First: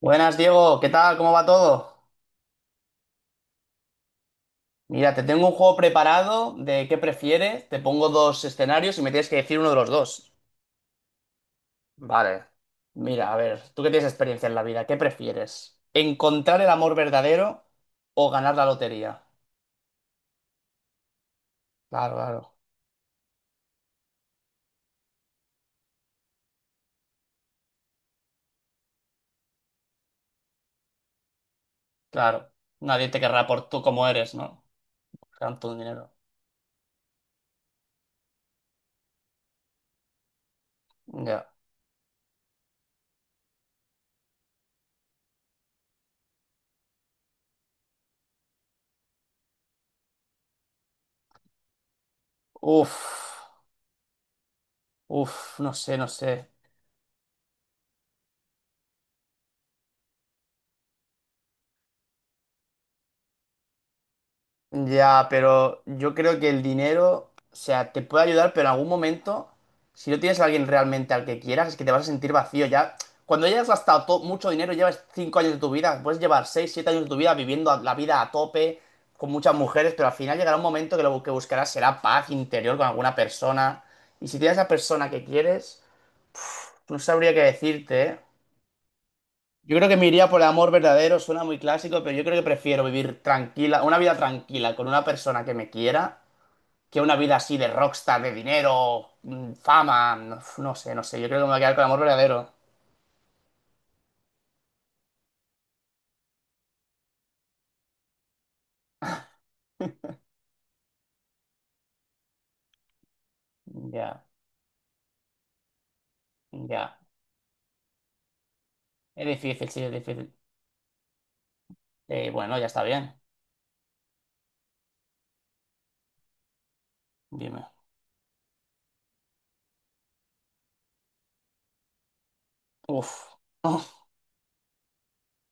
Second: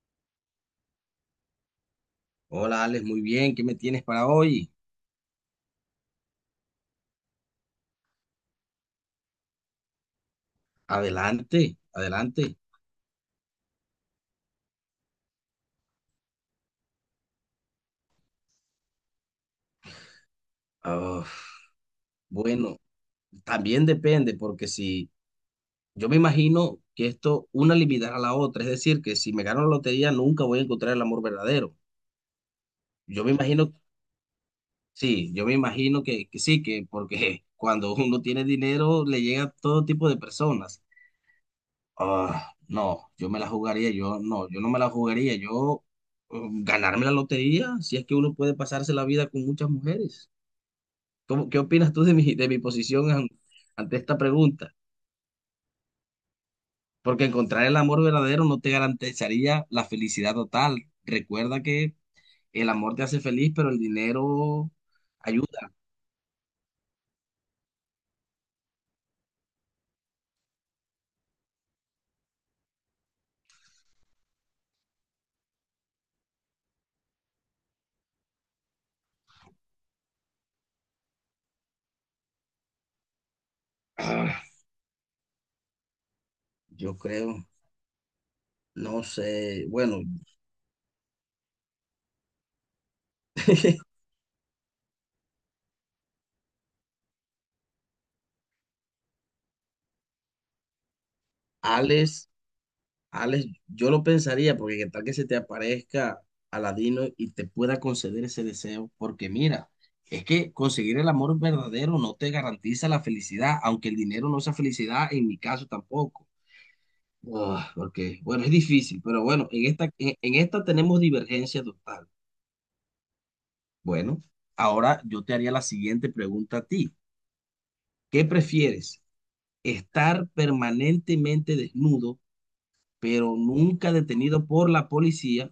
Buenas, Diego, ¿qué tal? ¿Cómo va todo? Hola, Alex, muy bien. ¿Qué me tienes para hoy? Mira, te tengo un juego preparado de qué prefieres. Te pongo dos escenarios y me tienes que decir uno de los dos. Adelante, Vale. adelante. Mira, a ver, tú que tienes experiencia en la vida, ¿qué prefieres? ¿Encontrar el amor verdadero o ganar la lotería? Ah, Claro, claro, bueno, también depende, porque si yo me imagino que esto una limitará a la otra, es decir, que si me gano la lotería nunca voy a encontrar el amor verdadero. claro. Nadie te Yo me querrá por imagino, tú como eres, ¿no? sí, yo me Tanto imagino dinero. que sí, que porque cuando uno tiene dinero le llega a todo tipo de personas. Ya. Ah, no, yo me la jugaría, yo no me la jugaría, yo eh, ganarme la lotería, si es que uno puede pasarse la vida con muchas mujeres. ¿Qué opinas tú de mi Uf, posición ante esta pregunta? uf, no sé, no sé. Porque encontrar el amor verdadero no te garantizaría la felicidad total. Recuerda que el amor te hace feliz, pero el dinero Ya, ayuda. pero yo creo que el dinero, o sea, te puede ayudar, pero en algún momento, si no tienes a alguien realmente al que quieras, es que te vas a sentir vacío. Ya, cuando hayas gastado mucho dinero, llevas 5 años de tu vida, puedes llevar 6, 7 años de tu vida viviendo la vida a tope, con muchas mujeres, pero al final llegará un momento que lo que buscarás será paz interior con alguna persona. Y si Ah, tienes la persona que quieres, yo no sabría creo, qué decirte, ¿eh? no sé, Yo creo que bueno. me iría por el amor verdadero, suena muy clásico, pero yo creo que prefiero vivir tranquila, una vida tranquila con una persona que me quiera que una vida así de rockstar, de dinero, fama, no, no sé, no sé. Yo creo que me voy a quedar con el amor Alex. verdadero. Alex, yo lo pensaría, porque qué tal que se te aparezca Aladino y te pueda conceder ese deseo, porque mira, es que conseguir el amor verdadero no te garantiza la felicidad, aunque el Ya, dinero no sea felicidad, en mi caso tampoco. ya. Ah, porque, bueno, es difícil, pero Es bueno, en difícil, sí, esta, es en, difícil. en esta tenemos divergencia total. Bueno, ya está bien. Bueno, ahora yo te haría la siguiente pregunta a ti. Dime. ¿Qué prefieres? ¿Estar permanentemente desnudo, Uf, pero uf, nunca detenido por la policía,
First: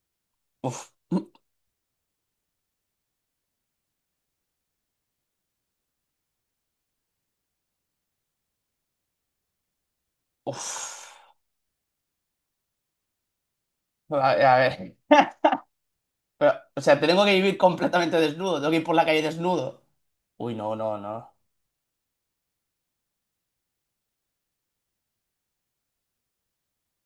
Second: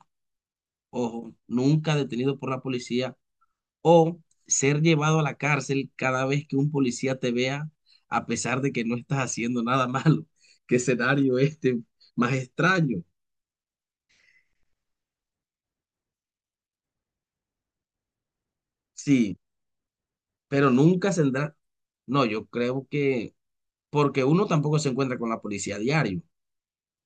uf. ojo, nunca detenido por la policía, o ser llevado a la cárcel cada vez que un policía te vea, a pesar de que no estás haciendo nada malo? ¡Qué Uf. escenario este más extraño! A ver. Pero, o sea, tengo que vivir completamente desnudo. Tengo que ir por la calle Sí, desnudo. Uy, pero no, no, nunca no. saldrá. No, yo creo que, porque uno tampoco se encuentra con la policía a diario.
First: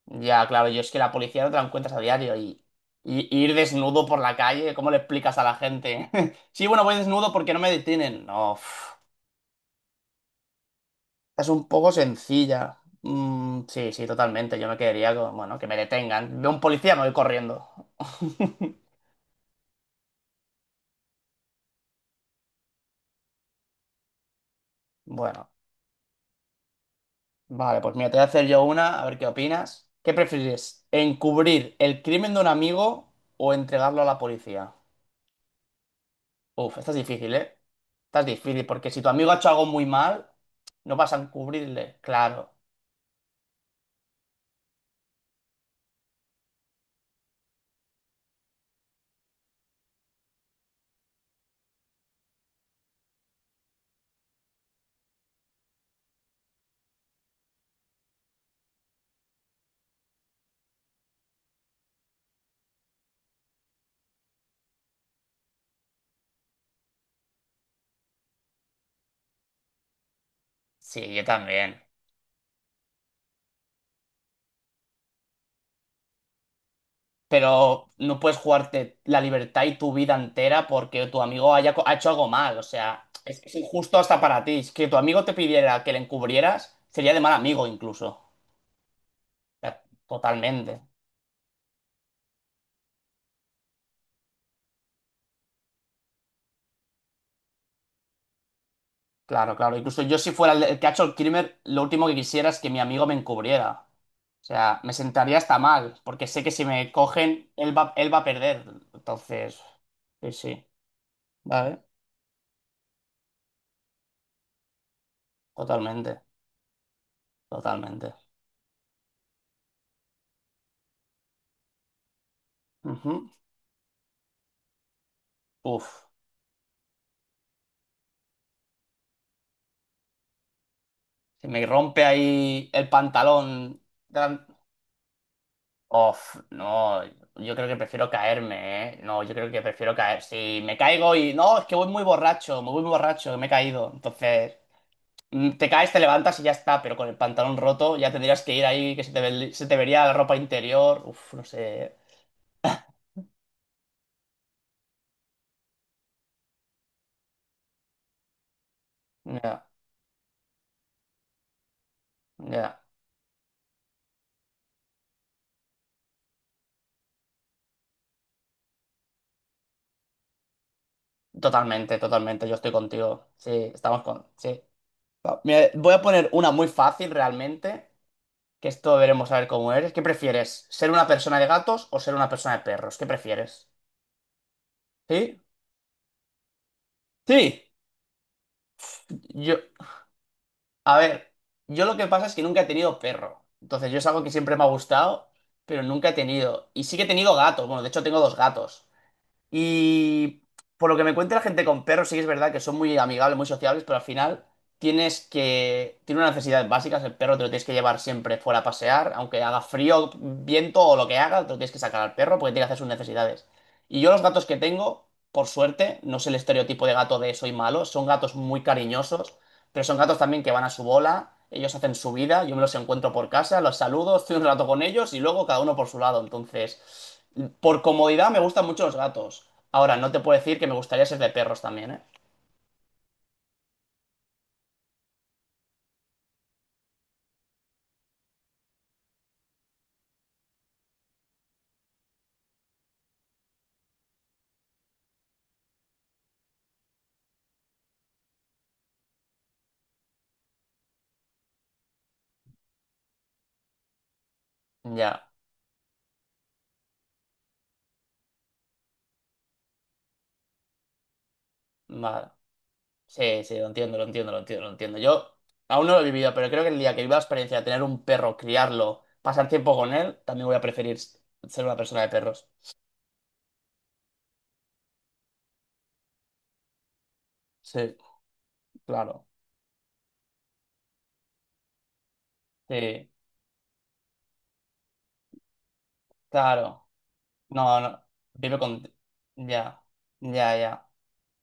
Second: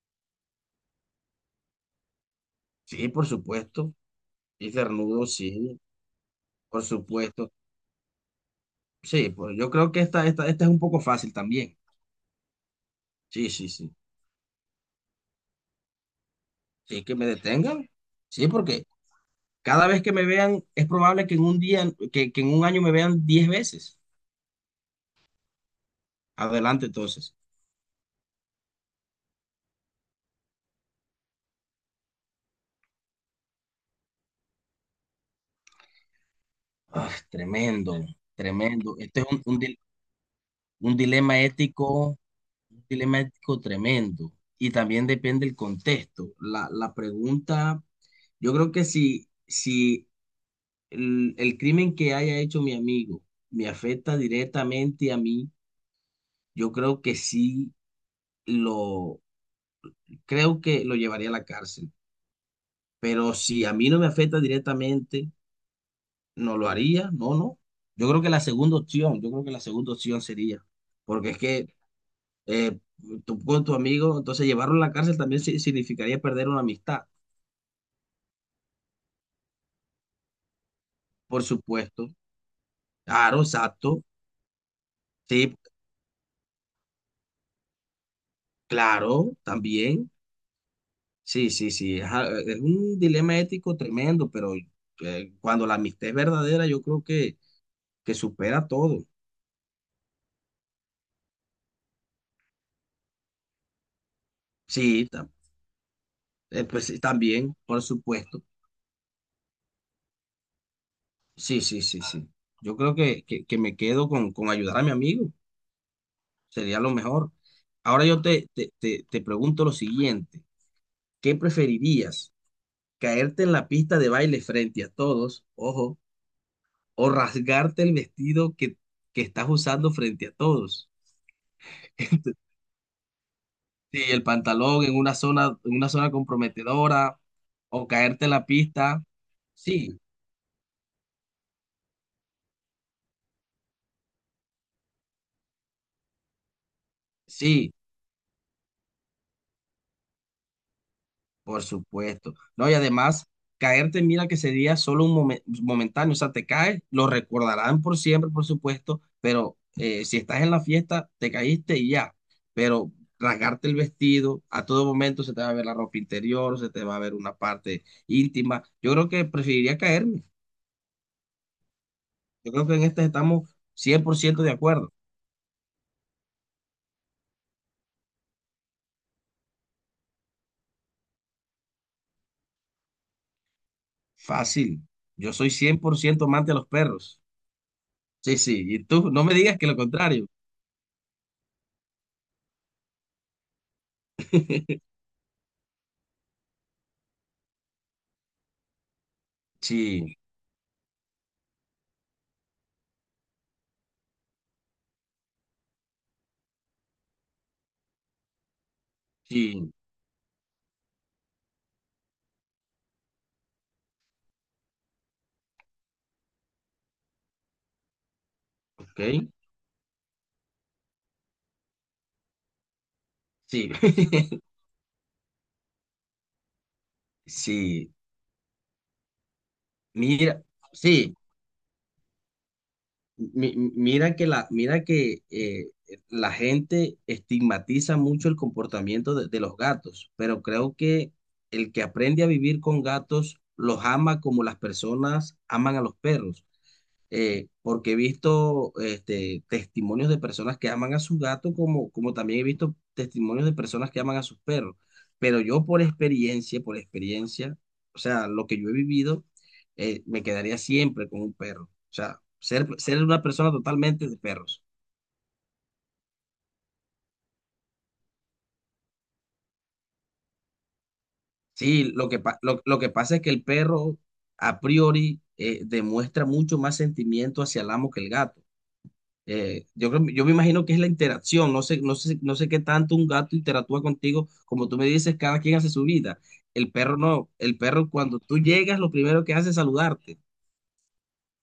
Ya, claro, yo es que la policía no te la encuentras a diario y, Sí, por y ir supuesto. desnudo por la Y calle, ¿cómo le cernudo, explicas a la sí, gente? Sí, bueno, por voy desnudo supuesto. porque no me detienen. No, uf. Sí, pues yo creo que esta es un poco fácil Es un también. poco sencilla. Sí, Mm, sí, sí, sí. sí, totalmente. Yo me quedaría con, bueno, que me detengan. Veo un policía, me Sí, voy que me corriendo. detengan. Sí, porque cada vez que me vean, es probable que en un día, que en un año me vean 10 veces. Bueno, Adelante, entonces. vale, pues mira, te voy a hacer yo una, a ver qué opinas. ¿Qué prefieres? ¿Encubrir el crimen de un amigo o entregarlo a la policía? Uf, esta es Ah, difícil, ¿eh? tremendo, Esta es difícil, porque tremendo. si tu Este es amigo ha hecho algo muy mal, no un vas a dilema encubrirle. ético, Claro. un dilema ético tremendo. Y también depende del contexto. La pregunta, yo creo que si el crimen que haya hecho mi amigo me afecta directamente a mí, yo creo que sí lo, creo que lo llevaría a la cárcel. Pero si a mí no me afecta directamente no lo haría, no, no. Yo creo que la segunda opción, yo creo que la segunda opción sería, Sí, yo porque es que también. eh, tú con tu amigo, entonces llevarlo a la cárcel también significaría perder una amistad, Pero no puedes jugarte la libertad y tu vida entera porque tu por amigo haya ha supuesto. hecho algo mal. O sea, Claro, es injusto exacto. hasta para ti. Es que tu amigo te Sí, pidiera que le encubrieras, sería de mal amigo incluso. O claro, sea, también. totalmente. Sí, sí, sí. Es un dilema ético tremendo, pero cuando la amistad es verdadera, yo creo que, supera todo. Claro, claro. Incluso yo si fuera el que ha hecho el crimen, lo último que quisiera es que mi amigo me encubriera. O sea, me Sí, sentaría hasta mal, porque sé que si pues, me sí, cogen, también, él por va, él va a supuesto. perder. Entonces, sí, sí. Sí, Vale, sí, sí, sí. Yo creo que, me quedo con ayudar a mi amigo. totalmente, Sería lo mejor. Ahora totalmente. yo te pregunto lo siguiente. ¿Qué preferirías? Ujú. ¿Caerte en la pista de baile frente a todos, ojo, Uf. o rasgarte el vestido que estás usando frente a todos? Si me rompe ahí el pantalón. Sí, el gran- pantalón en una zona Uf, no, comprometedora, yo creo que o prefiero caerte en la caerme, ¿eh? pista. No, yo creo que prefiero Sí, caer. No, es que voy muy borracho, me voy muy borracho, me he caído. Entonces, te caes, te levantas y ya está, pero con el pantalón sí. roto ya tendrías que ir ahí, que se te vería la ropa interior. Uf, no Por sé. supuesto. No, y además, caerte, mira que sería solo un momentáneo, o sea, te caes, lo recordarán por siempre, por supuesto, pero Ya, si estás en la fiesta, te caíste y ya. ya. Pero rasgarte el vestido, a todo momento se te va a ver la ropa interior, se te va a ver una parte íntima. Yo creo que preferiría caerme. Totalmente, totalmente, Yo yo creo estoy que en este contigo. Sí, estamos cien por ciento de sí. acuerdo. Va, mira, voy a poner una muy fácil realmente. Que esto veremos a ver cómo eres. ¿Qué prefieres? ¿Ser una persona de gatos o ser una persona de perros? ¿Qué prefieres? Fácil. Yo ¿Sí? soy 100% amante de los perros. Sí. Sí, sí. Y tú, no me digas Yo, que lo contrario. a ver, yo lo que pasa es que nunca he tenido perro. Entonces, yo es algo que siempre me ha gustado, pero nunca he tenido. Y sí que he tenido gatos. Bueno, de hecho, tengo dos gatos. Sí, Y por lo que me cuenta la gente con perros, sí que es verdad que son muy amigables, muy sociables, pero al final tiene unas necesidades básicas, el perro te lo tienes que llevar siempre fuera a pasear, aunque haga sí. frío, viento o lo que haga, te lo tienes que sacar al perro porque tiene que hacer sus necesidades. Y yo los gatos que tengo, por suerte, no es el estereotipo de gato de soy malo, son gatos muy Ok. cariñosos, pero son gatos también que van a su bola, ellos hacen su vida, yo me los encuentro por casa, Sí, los saludo, estoy un rato con ellos y luego cada uno por su lado. Entonces, por sí, comodidad me gustan mucho los gatos. Ahora, no te puedo mira, decir que me gustaría sí, ser de perros también, ¿eh? mi- mi- mira que la gente estigmatiza mucho el comportamiento de los gatos, pero creo que el que aprende a vivir con gatos los ama como las personas aman a los perros. Porque he visto testimonios de personas que aman a su gato, como también he visto testimonios de personas que aman a sus perros. Ya, Pero yo por experiencia, o sea, lo que yo he vivido, me quedaría siempre con un perro. O sea, vale. ser una Sí, persona sí, lo entiendo, lo totalmente de entiendo, lo perros. entiendo, lo entiendo. Yo aún no lo he vivido, pero creo que el día que viva la experiencia de tener un perro, criarlo, pasar tiempo con él, también voy a preferir ser una Sí, persona lo de que, pa- perros. lo, lo que pasa es que el perro a priori demuestra mucho más sentimiento hacia el amo Sí, que el gato. claro. Yo creo, yo me imagino que es la interacción, no sé qué tanto un Sí, gato interactúa contigo, como tú me dices, cada quien hace su vida. El claro. perro no, el No, perro no. cuando tú Vive llegas, lo con... primero que hace es Ya, saludarte. ya, ya.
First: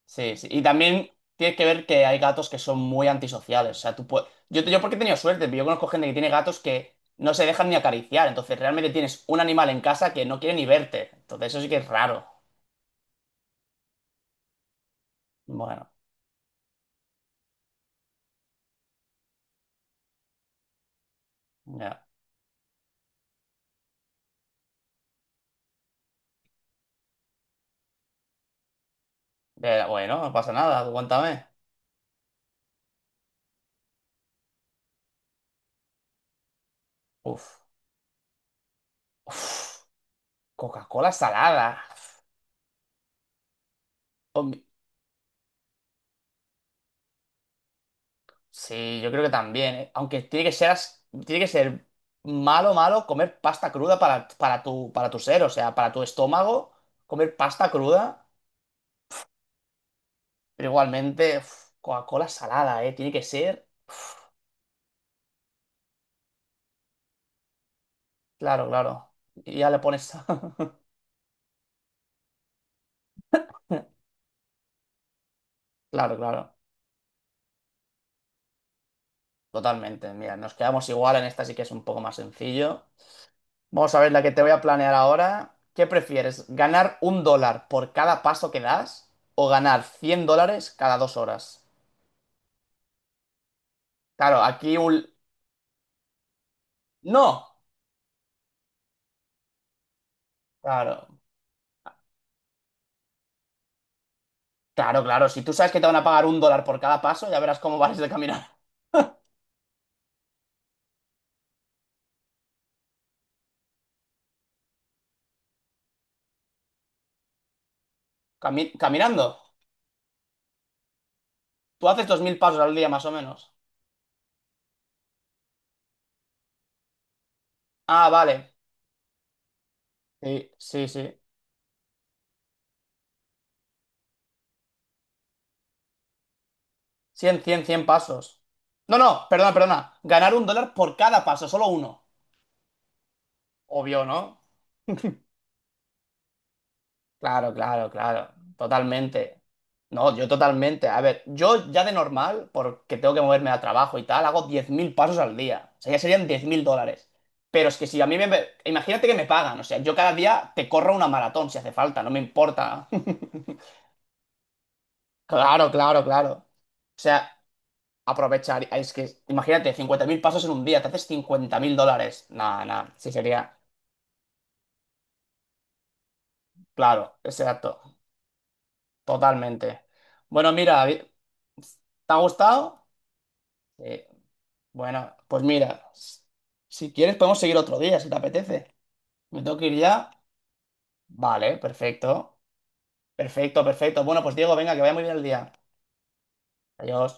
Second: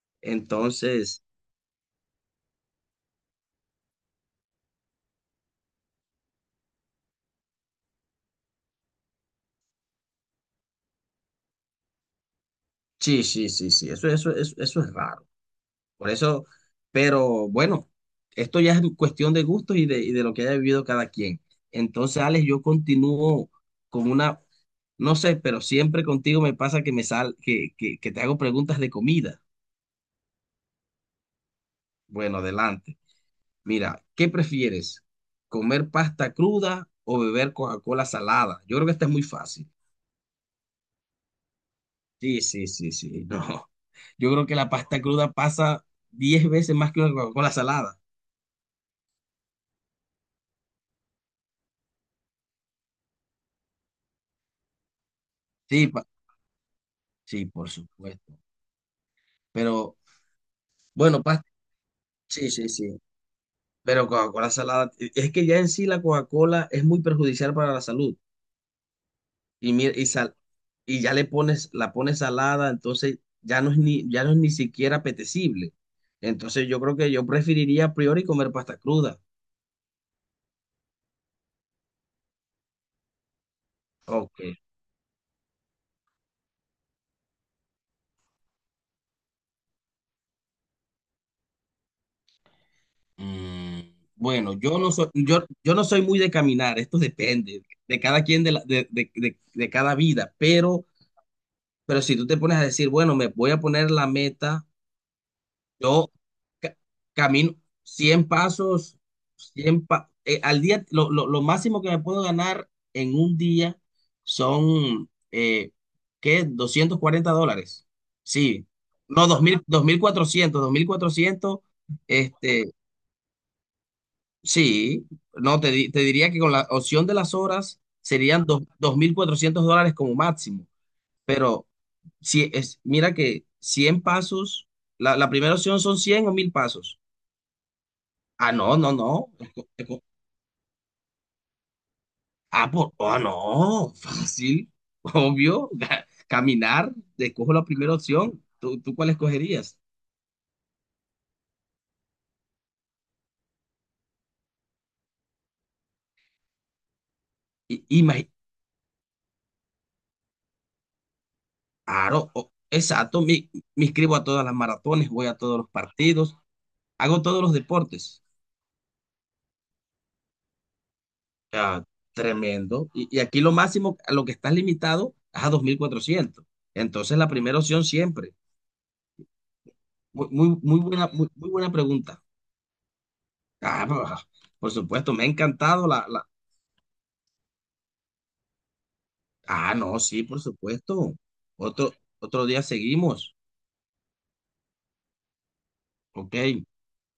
Sí, sí. Y también Entonces, tienes que ver que hay gatos que son muy antisociales. O sea, yo porque he tenido suerte, pero yo conozco gente que tiene gatos que no se dejan ni acariciar. Entonces, realmente tienes un animal en casa que no quiere ni verte. Entonces, eso sí que es raro. sí, sí, sí, sí, eso es raro. Bueno, Por eso, pero bueno, esto ya es cuestión de gustos y y de lo que haya vivido cada quien. ya. Entonces, Alex, yo continúo con una, no sé, pero siempre contigo me pasa que que te hago preguntas de comida. Bueno, no pasa nada, aguántame. Bueno, adelante. Mira, ¿qué prefieres? ¿Comer pasta cruda o beber Uf. Coca-Cola salada? Yo creo que esta es muy Uf. fácil. Coca-Cola salada. Sí, sí, sí, sí, no. Yo creo que Hom- la pasta cruda pasa 10 veces más que una Coca-Cola salada. Sí, yo creo que también, ¿eh? Aunque tiene que ser malo, malo comer pasta cruda para tu ser, o sea, Sí, para tu pa- estómago, comer sí, por pasta cruda. supuesto. Pero Pero bueno, igualmente, pasta, uf, Coca-Cola sí, sí, salada, ¿eh? sí. Tiene que ser. Pero Coca-Cola salada, es que ya en sí la Coca-Cola es muy perjudicial para la salud. Claro, claro. Y ya y, le mira y, pones. sal- y ya le pones, la pones salada, entonces ya no es ni siquiera apetecible. Claro, claro. Entonces yo creo que yo preferiría a priori comer pasta cruda. Totalmente. Mira, nos quedamos igual. En esta sí que es un poco más sencillo. Vamos a ver la que Ok. te voy a planear ahora. ¿Qué prefieres? ¿Ganar un dólar por cada paso que das o ganar 100 dólares cada 2 horas? Mm, Claro, bueno, yo no soy, yo, yo no soy muy de caminar, esto ¡No! depende de cada quien de, la- de cada vida, pero, Claro, pero si tú te pones a decir, bueno, me voy a poner la meta. claro, claro. Si tú sabes que te van a Yo pagar un dólar ca- por cada paso, ya camino verás cómo vas de 100 caminar. pasos, al día, lo máximo que me puedo ganar en un día son, ¿qué? $240. Sí, Cami- no, caminando. Dos mil cuatrocientos Tú haces 2.000 pasos este, al día más o menos. sí, no, te diría que con la opción de las horas Ah, serían vale. $2400 como Sí, máximo, sí, sí. pero si es, mira que 100 pasos, la primera opción son 100 o 1000 pasos. 100, 100, 100 pasos. Ah, no, no, No, no, no. perdona, perdona. Ganar un dólar por cada paso, solo uno. Ah, no. Obvio, ¿no? Fácil, obvio. Caminar, Claro, escojo la claro, primera claro. opción. ¿Tú cuál Totalmente. escogerías? No, yo totalmente. A ver, yo ya de normal, porque tengo que moverme al trabajo y tal, hago 10.000 pasos al día. O sea, ya serían 10.000 dólares. Pero es que Y, si a mí me... me- Imagínate que me pagan. O sea, yo cada día te corro una maratón si hace falta, no me claro, importa. exacto. Me, me inscribo a todas las maratones, voy a todos los Claro, claro, claro. partidos, O hago sea, todos los deportes. aprovechar. Es que, imagínate, 50.000 pasos en un día, te haces 50.000 Ah, dólares. Nada, tremendo. nada, Y, sí y aquí lo sería, máximo a lo que estás limitado es a 2400. claro, Entonces, la primera exacto, opción siempre. totalmente. Muy, Bueno, mira, David, muy, muy buena ¿te ha pregunta. gustado? Ah, Sí. por supuesto, Bueno, me ha pues encantado mira, la si quieres podemos seguir otro día, si te apetece. ¿Me tengo que Ah, ir no, ya? sí, por supuesto. Vale, Otro, perfecto, otro día seguimos. perfecto, perfecto. Bueno, pues Diego, venga, que vaya muy bien el día. Ok. Adiós.